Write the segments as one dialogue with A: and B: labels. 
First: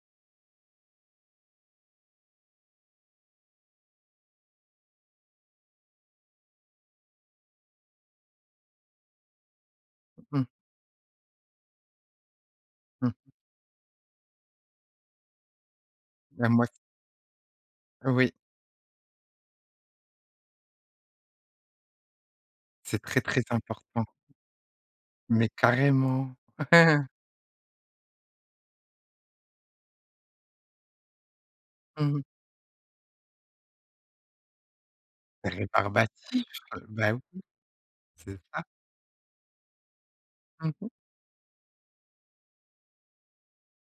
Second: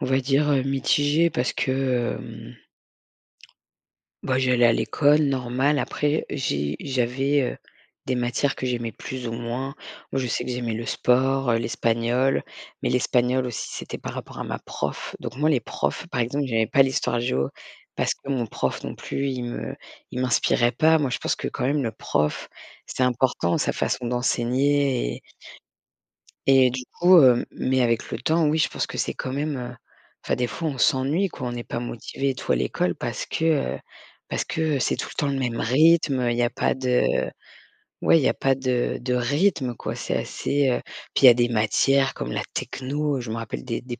A: On va dire, heu, mitigé parce que, hem bah, j'allais à l'école normal, après j'ai j'avais, heu, des matières que j'aimais plus ou moins. Moi je
B: Mmh.
A: sais que j'aimais le sport, heu, l'espagnol. Mais
B: Mmh mh.
A: l'espagnol aussi, c'était par rapport à ma prof. Donc moi, les profs, par exemple,
B: Bah moi
A: j'aimais
B: s
A: pas l'histoire géo parce
B: Heu,
A: que
B: oui.
A: mon prof non plus, il me il m'inspirait pas. Moi, je pense que quand même, le prof,
B: C'est
A: c'est
B: très, très
A: important sa
B: important.
A: façon d'enseigner et
B: Mais carrément!
A: et du coup hem, mais avec le temps, oui, je pense que c'est quand même, heu, enfin, des fois, on s'ennuie quoi, on n'est pas
B: Mmh mh.
A: motivés et tout à l'école. Parce que, heu, parce que c'est tout le temps le même rythme, il
B: Rébarbatif,
A: y a pas
B: bah
A: de
B: oui.
A: oui, il y a
B: C'est
A: pas
B: ça.
A: de de rythme quoi. C'est assez,
B: Mmh
A: heu
B: mh.
A: puis il y a des matières comme la techno, heu, je me rappelle des des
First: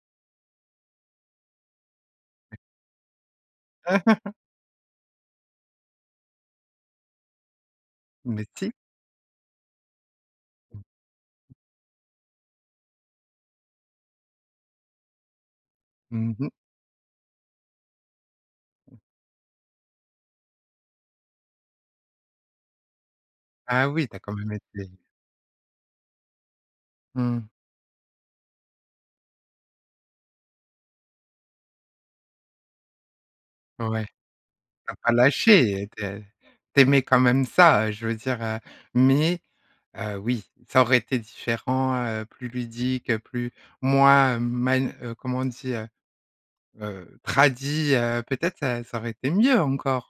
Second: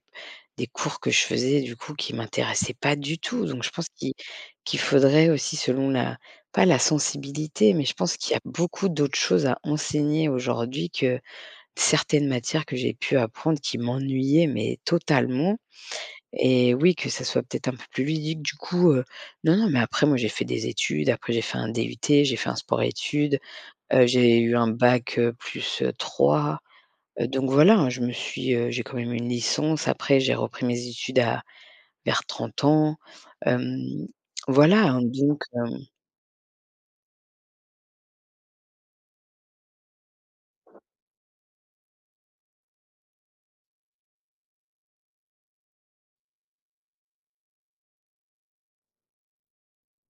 A: des cours que je faisais du coup, qui
B: Eh.
A: m'intéressaient pas du tout. Donc je pense qu'il qu'il faudrait aussi, selon la pas la sensibilité. Mais je pense qu'il y a
B: Mais si.
A: beaucoup d'autres choses à enseigner
B: Mmh.
A: aujourd'hui, que
B: Mmh.
A: certaines matières que j'ai pu apprendre qui m'ennuyaient, mais totalement
B: Mmh mh.
A: et oui, que ça soit peut-être un peu plus ludique du coup,
B: Mmh.
A: heu, non, non, mais après moi j'ai fait des études, après j'ai fait un DUT, j'ai fait un sport études,
B: Ah oui,
A: heu,
B: tu as quand
A: j'ai
B: même
A: eu un
B: été
A: bac, heu, +3, heu,
B: Mmh.
A: donc voilà, je me suis, heu, j'ai quand même une licence. Après j'ai repris mes études à vers 30 ans, hem,
B: Ouais, tu
A: voilà,
B: as
A: hein,
B: pas
A: donc hem
B: lâché, tu ai tu aimais quand même ça, heu, je veux dire, heu, mais, heu, oui, ça aurait été différent heu, plus ludique, heu plus moins, hem man heu, comment on dit? Heu heu, tradi heu, peut-être, heu, ça ça aurait été mieux encore?